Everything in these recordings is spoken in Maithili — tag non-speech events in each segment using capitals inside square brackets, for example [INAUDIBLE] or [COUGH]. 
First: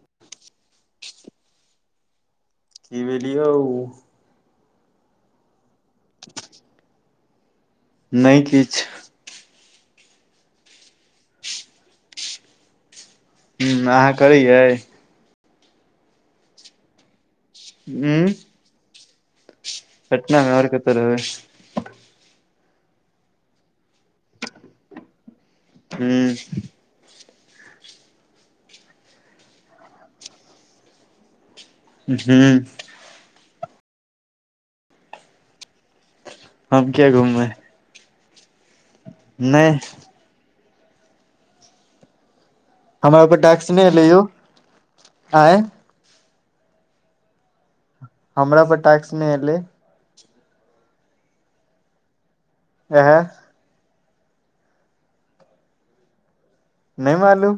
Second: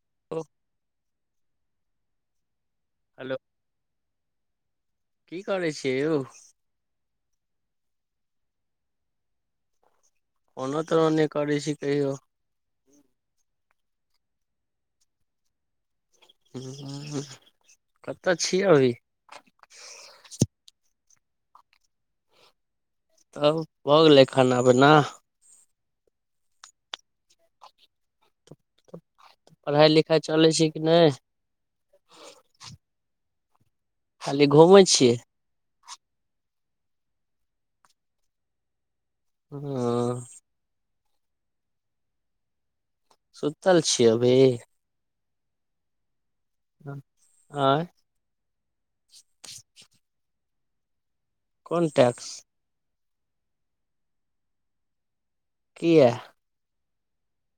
[UNINTELLIGIBLE] कि हेलो भेलिय यउ की करै छी कि यौ नहि किछ फोनो तोनो नहि करै छी कहियौ हू अहाँ करैै उ कतऽ छियै पटनामे आउर कत रहबै तब भऽ गेलै खाना पीना हू पढ़ाइ लिखाइ चलै छै कि नहि हू खाली घूमै छियै हम किया घूममेै ओ नहि हमरा पर टास्क सुतल नहि एले छियै यौ अभी आयं आँय हमरा पर टाक्स नहि एलै कोन टाक्स एहा किया नहि मालूम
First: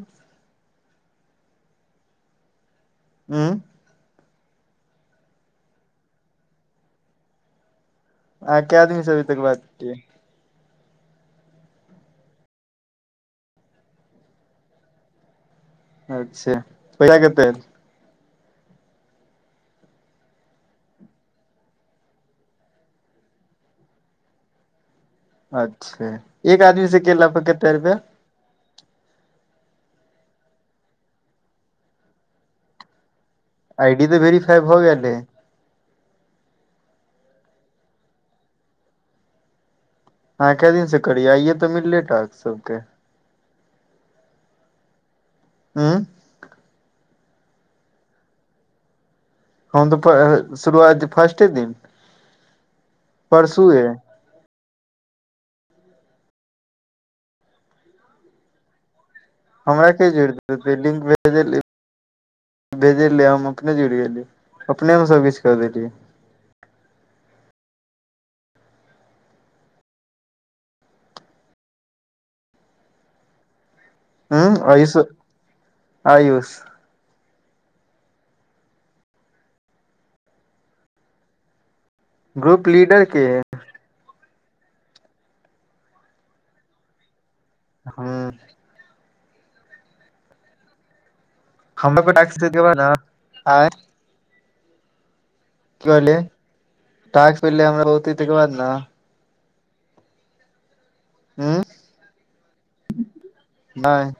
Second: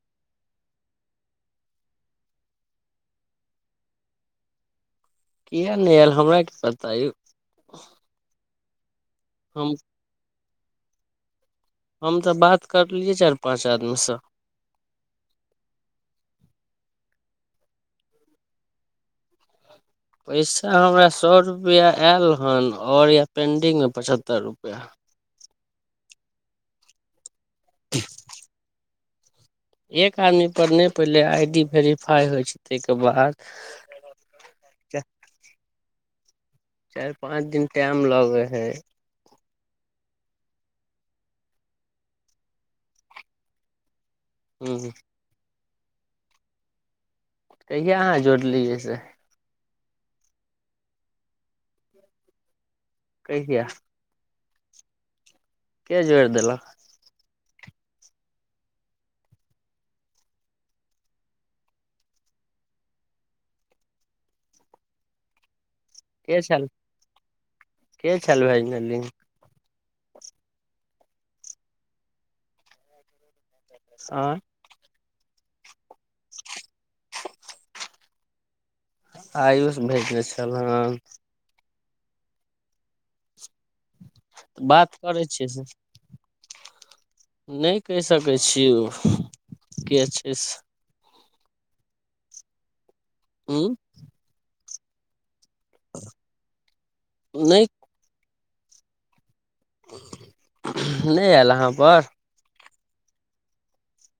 हँ किया नहि आयल हमरा कि पता अहाँ क्या आदमी से अभी तक बात हम केलियै हम तऽ बात करलियै चारि पाँच आदमीसँ अच्छा पैसा कतेक पैसा हमरा सौ रुपया आयल हन आओर य पेंडिंग मे पचहत्तर रुपैया अच्छा एक आदमी से केेला पे केते रुपया एक आदमी पर नहि पहिले आई डी वेरिफाइ होइ छै ताहिके बाद आइडी तऽ भेरिफाइ भऽ गेल हय चारि पाँच दिन टाइम लगै हय अहां क्या दिन से करिय आइये तऽ मिललै यै सबके हू हँ कहिया अहाँ जोड़लियै से हम तऽ शुरुआत फर्स्टे दिन कहिया परसू ए के जोरि देलक हमरा के जोड़ देतय लिंक भेज भेजले हम अपने जुटि गेली अपने मे सबकिछु क देलियै के छल के छल भैजने लिंक आ ह आयुस आयुस आयुष भेजने छल हँ ग्रुप लीडर के बात करै छियै से नहि कहि हूँ सकै छिय ओ के छै से हमरा प डाक देब ने ह आय [UNINTELLIGIBLE] की कहली टास्क हमरा भेले नहि हमरा बहुते तकर बाद ने नहि आयल हूँ यहाँ पर नहि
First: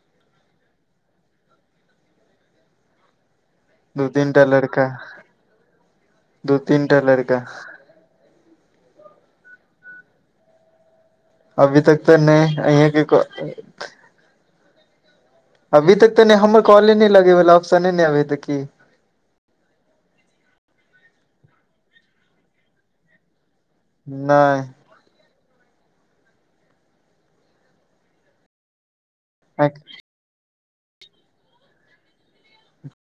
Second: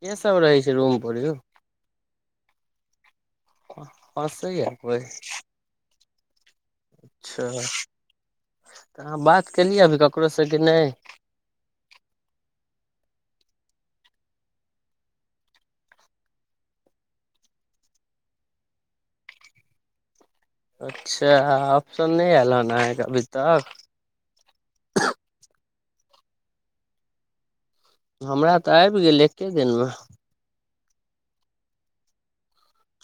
के सब रहै छै रूम पर यो दू तीनटा हँसैया लड़का कोइ दू तीनटा अच्छा लड़का तऽ अहाँ बात केलियै अभी ककरो सँ कि नहि अभी तक तऽ नहि अहा के अभी तक तऽ नहि हमर कॉले नहि लगे ऑप्शने ने अभी त की अच्छा ऑप्शन नहि आयल है अभी तक नहि हमरा तऽ आबि गेल एक‌ के दिनमे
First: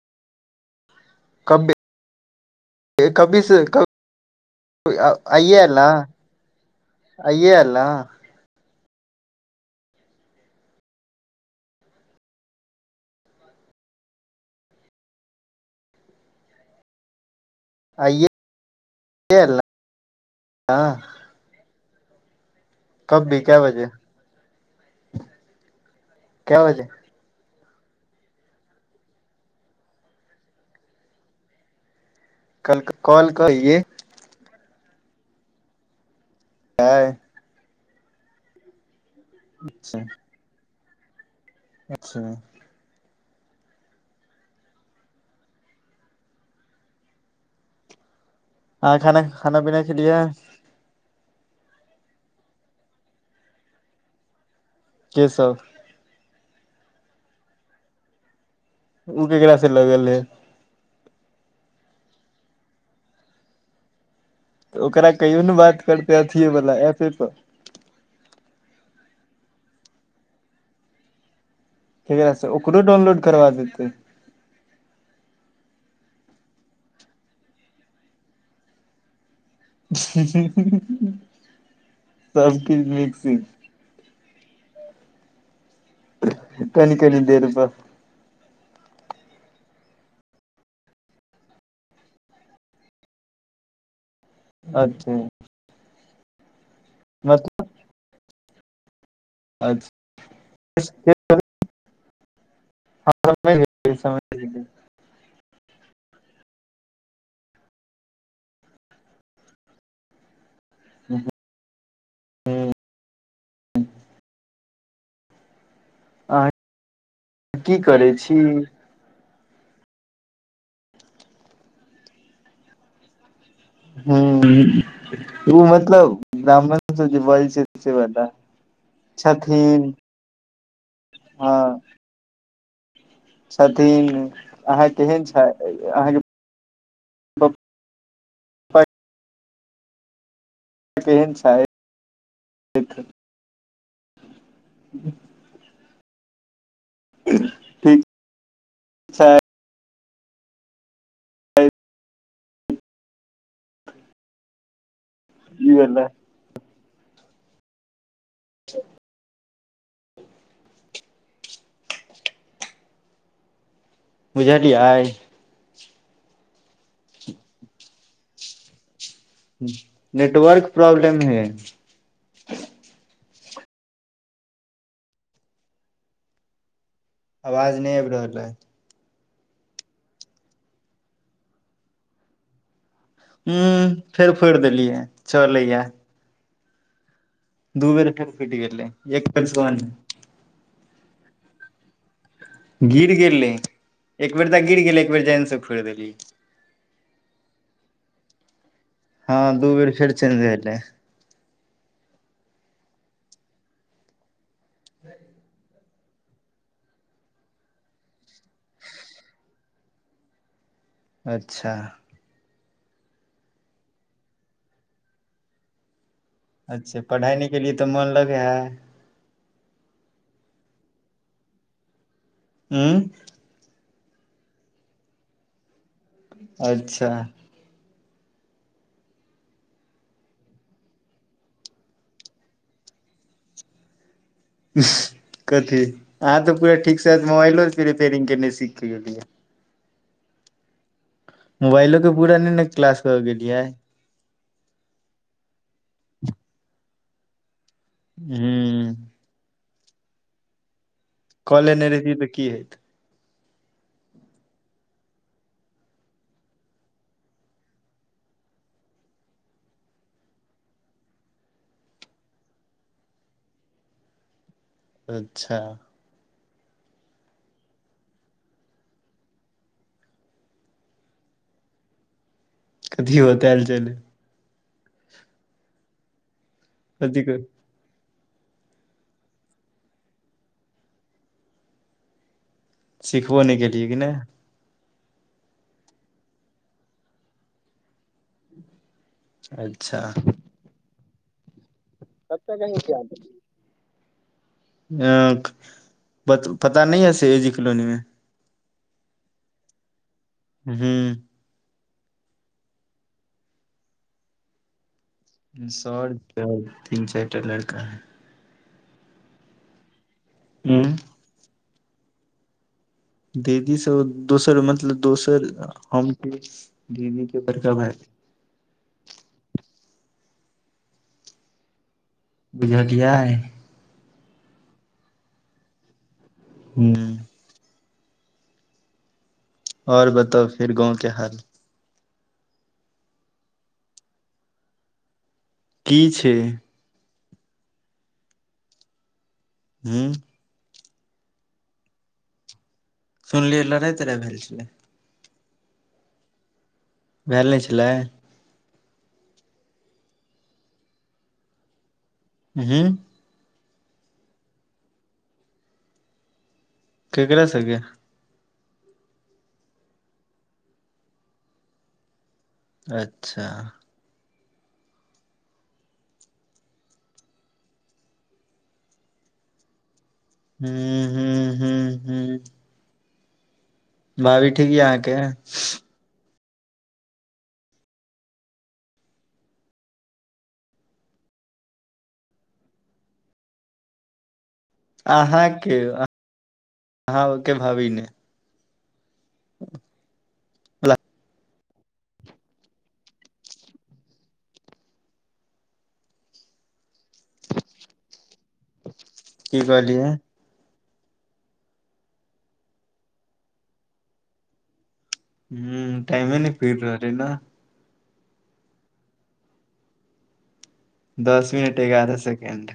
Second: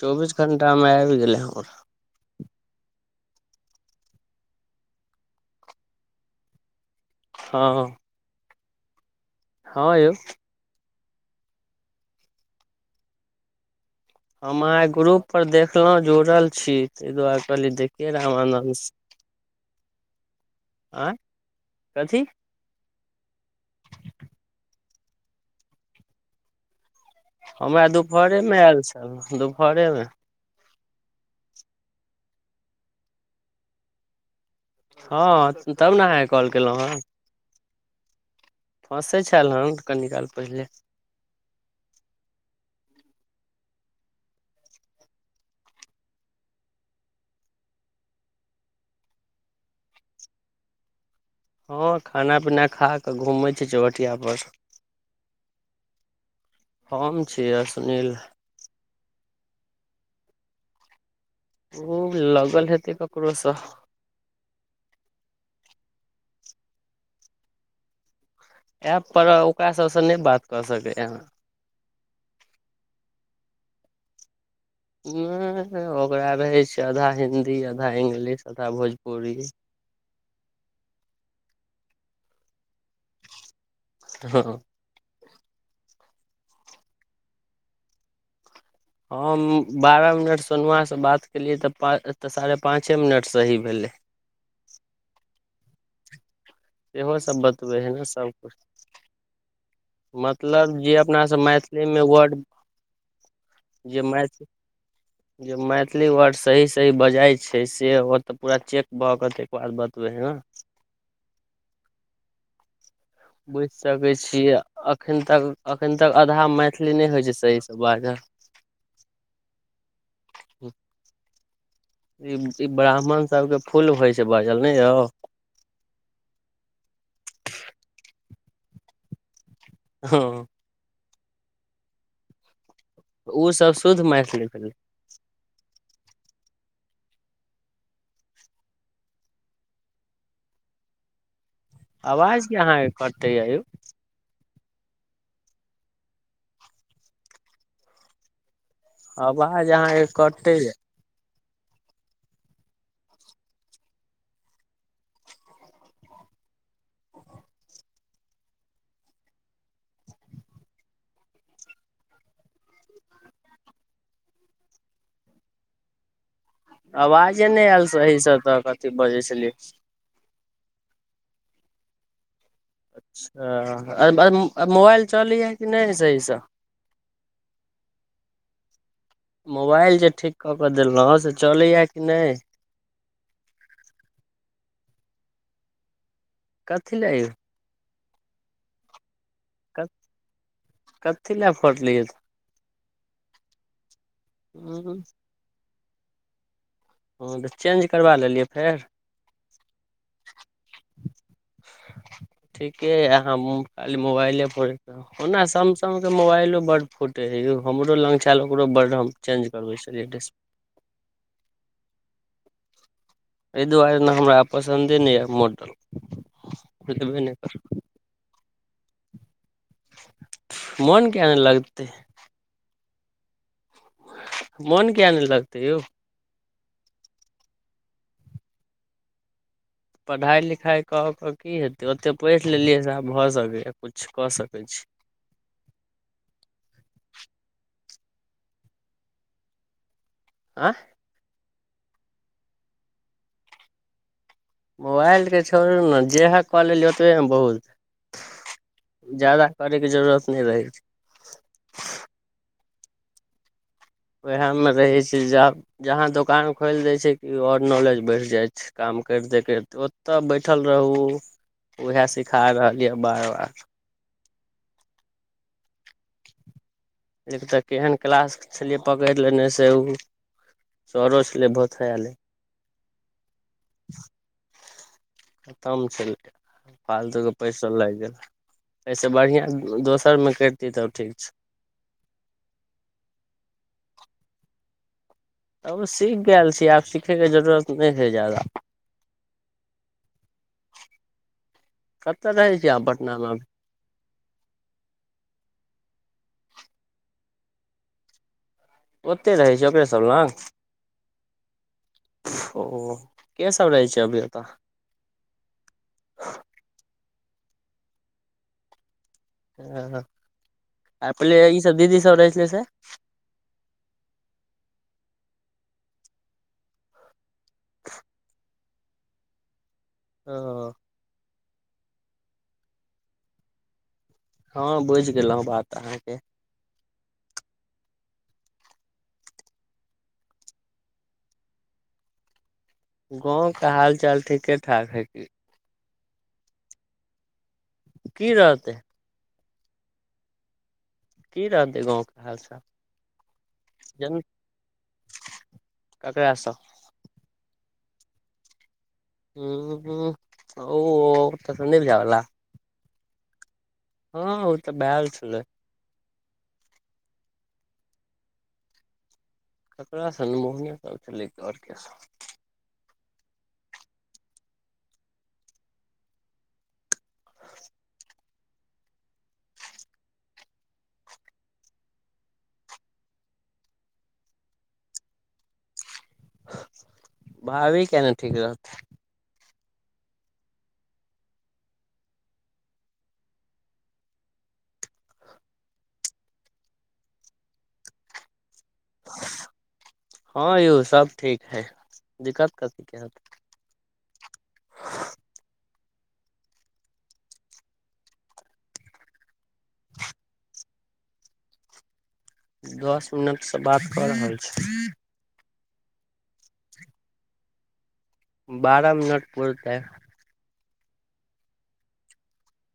चौबीस घंटा मे आबि गेलै हमर कब्बे कबीस कब अइए एल ना अइ्ये एल न हँ हँ यौ हम अहाँके ग्रुप पर देखलहुँ जुड़ल छी ताहि दुआरे देखिये आइए रामनन्द अल्ला आँ कथी कब भी क्या बजे क्या बजे हमरा दुपहर मे आयल छलहु दुपहर मे कल कल कहियए हँ तब ने अहाँके कॉल केलहुँ हेँ अच्छा हसय छल हँ कनि काल पहिले अच्छा आहा खाना पीना खेलिए हँ खाना पीना खा कऽ घूमै छियै चौबठिया पर के सब हम छीयै आ सुनील ओ केकरा से लगल है ऊ लगल हेतै ककरो से ओकरा कहियो ने बात करते अथिए वाला एपे पर ऐप पर ओकरा सब से नहि बात क सकै यै केकरा से ओकरो डाउनलोड करबा दो नहि ओकरा रहै छै आधा हिन्दी आधा इंग्लिश आधा भोजपुरी सबकीछ मिक्ससिंग हँ कनी कनी देर पर हम बारह मिनट सोनउआ से बात केलियै तऽ पा तऽ साढ़े पाँचे मिनट सही भेलै अच्छा इहो सब बतबै हइ ने सब कुछ अच्छा मतलब जे अपना सभ मैथिली मे वर्ड गेलियै जे समझ मैथिल गेलियै [INAUDIBLE] जे मैथिली वर्ड सही सही बजइ छैय से ओ तऽ पूरा चेक भऽ कऽ तके बाद बतबै हँ न। हूँ बुझि सकैत छियै एखन तक एखन तक आधा मैथिली नहि होइत छैय सही से बाजल। हूँ [UNINTELLIGIBLE] ई ई ब्राह्मण सब के हँ ओ मतलब ब्राह्मण से जे बजई छैय से बला छथिन हँ हँ ओ सब शुद्ध छथिन मैथिली भेलै अहाँ केहन छ अहाँ के पप्पा केहन छाय? आवाज किया अहाँ कटैया यौ? [INAUDIBLE] ठीक छै आवाज आहााँ के कटैया। ईएला [INAUDIBLE] बुझालियै? आवाजे नहि आयल सही से तऽ कथी बजै छलियै। नेटवर्क प्रॉब्लम हय। [UNINTELLIGIBLE] मोबाइल चलय है कि नहि सही स? आवाज नहि आबि रहल अय। मोबाइल जे ठीक कऽ कऽ देलहुँ से चलैए कि नहि? उ फेर फोड़ि देलियै चलैया। काथीला यौ? दू बेर फेर फुट गेलै एक कथी ला फोरड़ि गिर गेलय एक बेर तऽ गिर गेलै एक बेर जायन से फोड़ देलीयै। ओ तऽ चेंज करबा लेलियै फेर? हँ दू बेर फेर चेन्ज भेलै। ठीके या हम खाली मोबाइल फेर ओना स अहुँ के मोबाइलो बड फोटे हय हमर लग छल ओकर बड हम चेज करबै छलिये दिशप्लय अच्छा एहि दुआरे ने हमरा पसन्दे नहि यऽ मोडल। अच्छा पढ़ाइ नहि केलियै तऽ मोन लगै है? मोन किया नहि लगतै। हँ मोन किया नहि लगतै यौ। अच्छा पढ़ाई लिखाई क के की हेतै ओते पोढ़ि लेलियै से आब भऽ सकैए कुछ कऽ सकै कथी अहाँ तऽ पूरा ठीकसँ मोबाइलो रिपेयरिंग के नहि सीख के गेलियै। आँ मोबाइलो के पूरा न ने क्लास क गेलियय। मोबाइलके छोड़ू ने जेहै कैलेलिया ओतबहि ने बहुत ह ज्यादा करैके जरूरत नहि रहै छैय। कलेने रहितियै तऽ की हेतै। वहै में रहे छैय ज जहां दुकान खोल देय छैय कि और नॉलेज बढ़ जाय छैय। काम करिते करिते ओतऽ बैठल रहू ओहै सिखा रहल यऽ बार बार अच्छा एतऽ केहन क्लास छलियै पकड़ि लेने से ओ सरस ले भथयले [INAUDIBLE] कथो बतायल चलै खतम छै कथी फालतूके क पैसा त लागि गेल एहिसे बढ़िआँ दोसरमे करितियै तब ठीक छै सिखबोने के लिए कि नहि अब सीख गेल छी आब सीखयके जरूरत नहि है ज्यादा अच्छा कतऽ रहै छीय आहाँ पटना मे अभी ह पता न है से एजी कॉलोनी मे ओते रहै छै ओकरे सब लंग हू ओ के सब रहै छै अभी ओतऽ सर छै तीन चारि टा लड़का है हँ हँ आ पहिले ई सब दीदी सब रहै छलै से दीदी सब दोसर मतलब दोसर हमके दीदी के बड़का भाय ह बुझलियय हँ बुझि गेलहु बात अहाँके हू आऔर बताउ फेर गाँव के हाल गाँव के हाल चाल ठीके ठाक हइ की की छै की रहतै हूँ की रहतै गाँव के हालचाल सुनलियै लड़ाई तराई भेल छलै केकरा सँ भेलए नहि छलै हू ह ओ ओ तऽ सन्दीप वाला हू हँ ओ तऽ भेल छलै केकरा संगे ककड़ा सन छल आओर क अच्छा [INAUDIBLE] हू ह हू हू हू भाभी ठीक य अहाँ के भाभी केना ठीक रहतै अहाँ के अहाँ के भभी ने हँ यौ सब ठीक है दिक्कत कथीे हत की कहलियए दस मिनट से बात कऽ रहल छी ह टाइमे नहि पुर रहलै बारह मिनट पूरतै दस मिनट एगारह सेकेंड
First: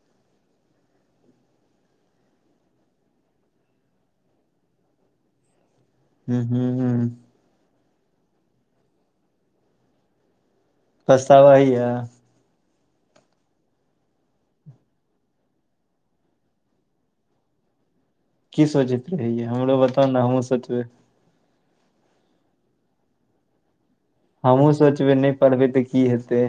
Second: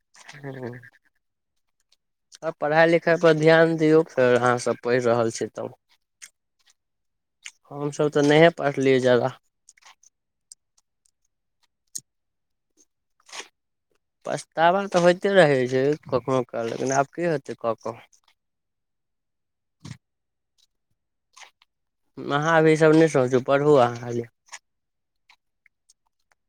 [INAUDIBLE] आ पढ़ाइ लिखाइ पर ध्यान दियौ फेर अहाँ सभ पढ़ि रहल छी तब ह हू हू हमसभ तऽ नहि पढ़लियै ज्यादा पछ्तावा होए या पछतावा तऽ होइते रहै छै कखनो काल कऽ लेकिन आब की होेतै कऽ कऽ की सोचैत रहहिय हमरो बताउ ने हमहूँ सोचबै अहाँ अभी ई सब नहि सोचू पढ़ अहाँ खाली हमहुँ सोचबै नहि पढ़बै तऽ की हेतै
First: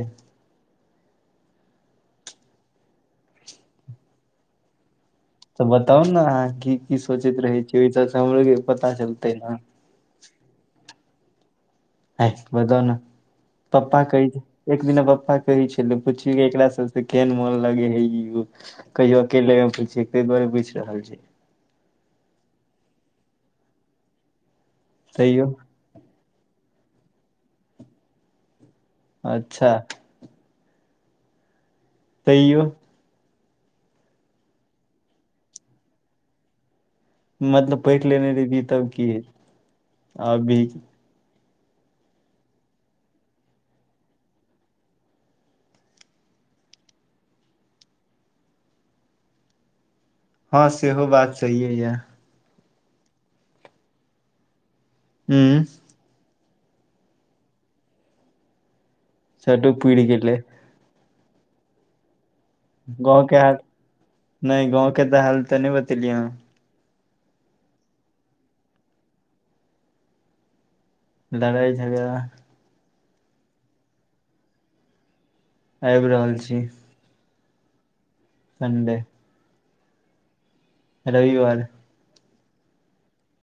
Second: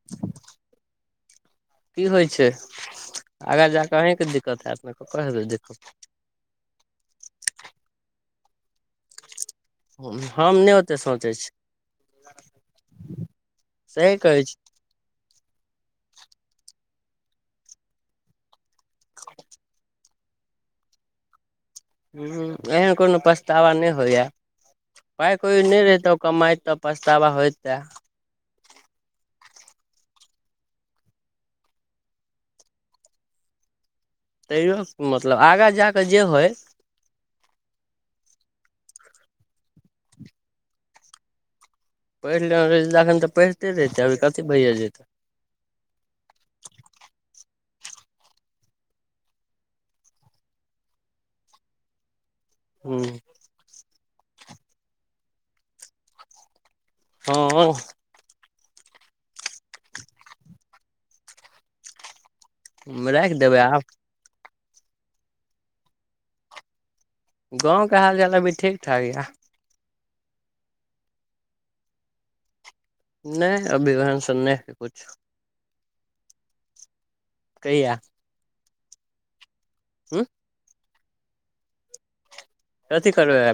की होइ छै आगाँ जा कऽ अहीँ के दिक्कत हैत [UNINTELLIGIBLE] तऽ बताउ ने अहाँ की की सोचैत रहे छै ओहि हमरो के पता चलते ने हम नहि ओते सोचै छी हे बताउ ने पप्पा सही कै कहै छी एक दिना पप्पा कहै छल पुछि एकरा सब केहन मोन लगे हे ई उ कहिय अकेले मे पुछैै ताहि दुआरे पुईछ रहल छै ह एहन कोनो पछतावा नहि होइया पाइ तैयो कौरि नहि रहै तऽ कमइ तऽ पछतावा होई तऽ अच्छा तयो तैयओ मतलब आगाँ जा कऽ जे होइ मतलब पढ़ि लेने रहि तब की है अभी पढ़ि लेने रहै तखन तऽ पढ़िते रहितै अभी कथी भैया जेतै हँ सेहो बात सही ये यऽ हू हू हँ चलु पुइर गेलै गाँंव राखि के हाल देबै आब नहि गाँंव के तऽ हाल तऽ नहि बतेलियै अहा गाँव के हालचाल अभी ठीक ठाक यऽ लड़ाइ झगड़ा नहि अभी ओहनस नहि कुछु आबि रहल छी कहिया संडे हँ रविवार कथि कर लै आब